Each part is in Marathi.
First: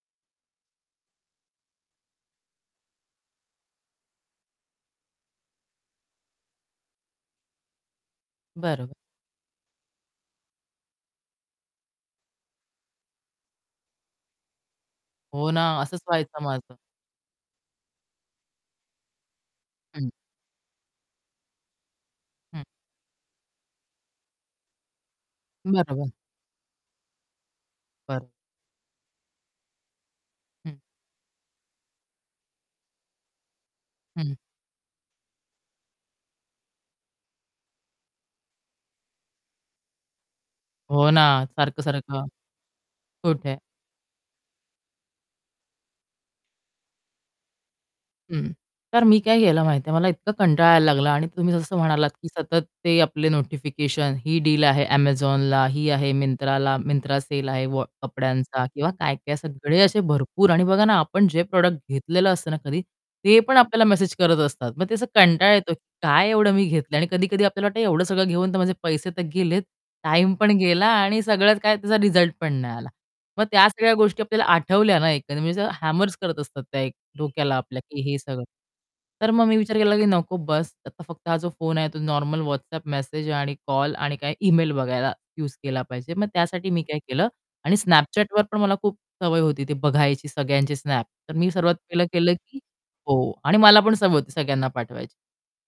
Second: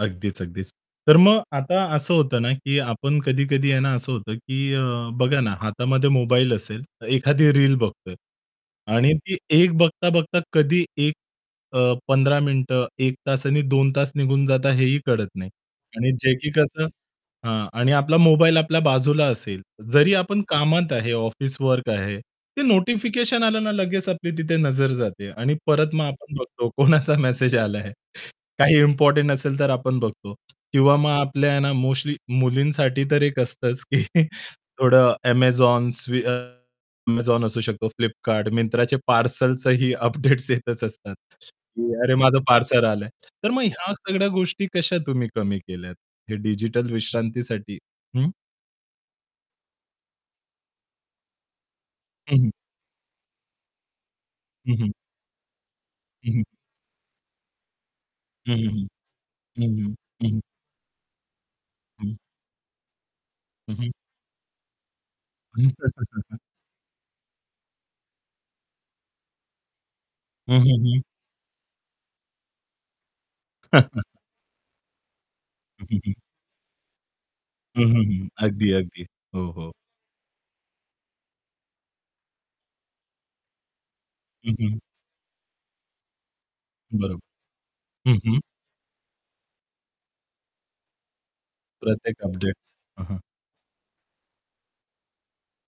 अगदीच, अगदीच. तर मग आता असं होतं ना की आपण कधी-कधी आहे ना, असं होतं की अ, बघा ना हातामध्ये मोबाईल असेल, तर एखादी रील बघतोय. बरोबर. आणि ती 1 बघता-बघता कधी एक अ, 15 मिनिटं 1 तास आणि 2 तास निघून जाता हेही कळत हो नाही. ना. असंच आणि जे व्हायचं की माझं. कसं हां आणि आपला मोबाईल आपल्या बाजूला असेल, हं. जरी आपण कामात आहे ऑफिस वर्क आहे, हं. ते नोटिफिकेशन आलं ना लगेच आपली तिथे नजर जाते आणि परत मग बरोबर. आपण बघतो कोणाचा मेसेज आला आहे. बरो काही इम्पोर्टंट असेल तर आपण बघतो. हं. किंवा मग आपल्या ना मोस्टली मुलींसाठी तर एक असतंच की हं. थोडं Amazon, स्वी अ, Amazon असू शकतो, Flipkart, मिंत्राचे पार्सलचंही अपडेट्स येतच हो असतात, ना, की अरे सारखं-सारखं. माझं पार्सल आलंय. तर कुठे? मग ह्या सगळ्या गोष्टी कशा तुम्ही कमी केल्या, हे डिजिटल विश्रांतीसाठी, हं? हं. तर मी काय केलं माहितीये? मला इतका कंटाळा यायला लागला आणि तुम्ही जसं म्हणालात, की हं, हं. सतत ते आपले नोटिफिकेशन ही डील हं, आहे हं. Amazonला, ही आहे हं, हं. Myntraला, Myntra सेल आहे वॉ हं, कपड्यांचा हं, हं. किंवा काय-काय हं, सगळे असे हं. हं. भरपूर आणि बघा ना आपण जे प्रॉडक्ट हं. घेतलेलं असतं ना कधी, ते पण हं, आपल्याला हं. मेसेज करत असतात. मग ते असं कंटाळा येतो की काय एवढं मी घेतलंय आणि कधी-कधी आपल्याला वाटतं, एवढं सगळं घेऊन तर माझे पैसे तर गेलेत, टाईम पण हं, गेला हं, हं. आणि सगळ्यात काय, त्याचा रिझल्ट पण नाही आला. मग त्या सगळ्या गोष्टी आपल्याला आठवल्या ना एखादी वेळेस, म्हणजे हं, हं, हॅमर्स हं. करत असतात त्या एक डोक्याला आपल्या हं, की हं, हे हं, सगळं. अगदी, अगदी. तर मग हो, मी हो. विचार केला की "नको बस्स, आता फक्त हा जो फोन आहे तो नॉर्मल WhatsApp मेसेज आणि कॉल आणि काय हं, इमेल हं. बघायला युज केला पाहिजे." मग त्यासाठी मी काय बरोबर. केलं आणि हं, हं Snapchatवर पण मला खूप सवय होती ती बघायची सगळ्यांची Snap. तर मी सर्वात पहिलं प्रत्येक केलं की अपडेट्स, हं, हं. हो आणि मला पण सवय होती सगळ्यांना पाठवायची.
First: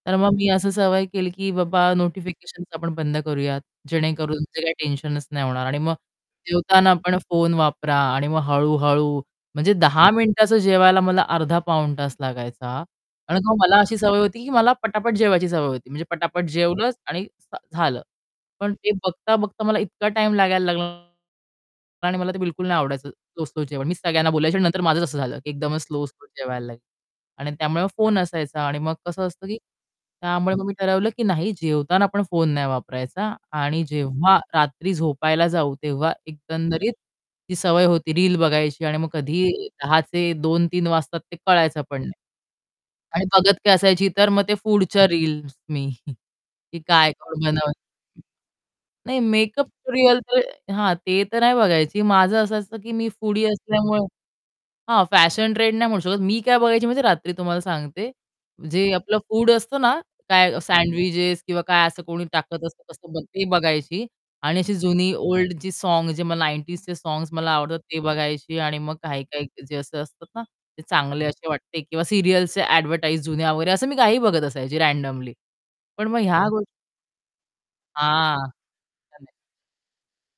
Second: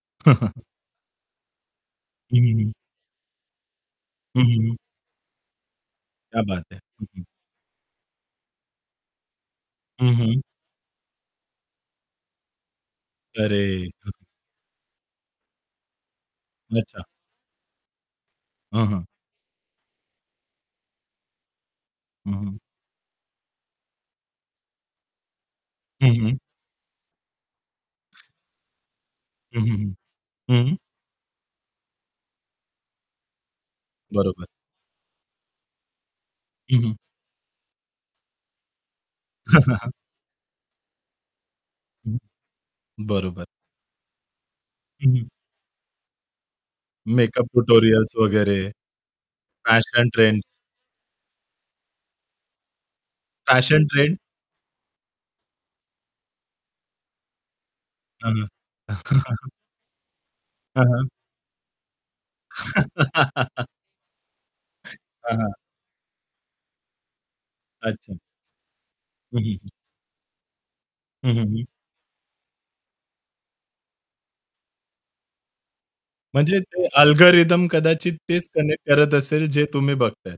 तर मग मी अशी सवय केली, की बाबा हं, हं, नोटिफिकेशन्स हं. आपण बंद करूयात, जेणेकरून हं, जे हं, काही हं. टेन्शनच नाही होणार आणि मग क्या बात है जेवताना हं, पण हं. फोन वापरा आणि मग हळू-हळू म्हणजे 10 हं, हं. मिनिटाचं जेवायला मला अर्धा-पाऊण तास लागायचा. आणि मग मला अरे अशी सवय [unintelligible] होती की मला पटापट जेवायची सवय होती. म्हणजे पटापट जेवलंच अच्छा. आणि झालं. पण हं, ते हं. बघता-बघता मला इतका टाईम लागायला लागला आणि मला हं, ते हं. बिलकुल नाही आवडायचं स्लो-स्लो जेवण. मीच सगळ्यांना बोलायची आणि नंतर माझच असं झालं की एकदमच हं, स्लो-स्लो हं. जेवायला लागले. आणि त्यामुळे मग फोन असायचा आणि मग कसं असतं की हं, हं, हं. त्यामुळे मग मी हं. ठरवलं की नाही जेवताना आपण फोन नाही वापरायचा आणि जेव्हा बरोबर. रात्री झोपायला जाऊ, तेव्हा हं, एकंदरीत हं. ती सवय होती रील बघायची आणि मग हं, कधीही हं, हं. 10:00चे 2:00-3:00 वाजतात ते कळायचं पण नाही. हं, आणि बरोबर. बघत काय असायची तर मग ते फूडच्या हं, हं. रील्स मी काय कोण मेकअप बनव [unintelligible] ट्युटोरियल्स वगैरे, नाही मेकअप फॅशन रिअल तर ट्रेंड्स. हां, ते तर नाही बघायची. माझं असं असतं की मी फूडी फॅशन असल्यामुळे ट्रेंड? हां, फॅशन ट्रेंड नाही म्हणू शकत मी काय बघायची माहिती रात्री तुम्हाला सांगते, हां, हां. जे आपलं फूड असतं ना काय हां, हां. सँडविचेस किंवा काय असं कोणी टाकत असतं तसं बघ ते बघायची आणि अशी जुनी हां, ओल्ड हां. जी सॉन्ग जे मग 90sचे सॉन्ग्स मला आवडतात ते अच्छा. बघायची आणि मग हं, हं, काही-काही हं. जे असे असतात ना, ते चांगले हं, असे हं, हं. वाटते किंवा सिरिअल्सचे ॲडव्हर्टाइज जुन्या वगैरे असं मी काहीही बघत असायची रँडमली. पण मग ह्या म्हणजे गोष्टी ते अल्गोरिथम कदाचित हां, तेच कनेक्ट करत [unintelligible] असेल जे तुम्ही बघताय.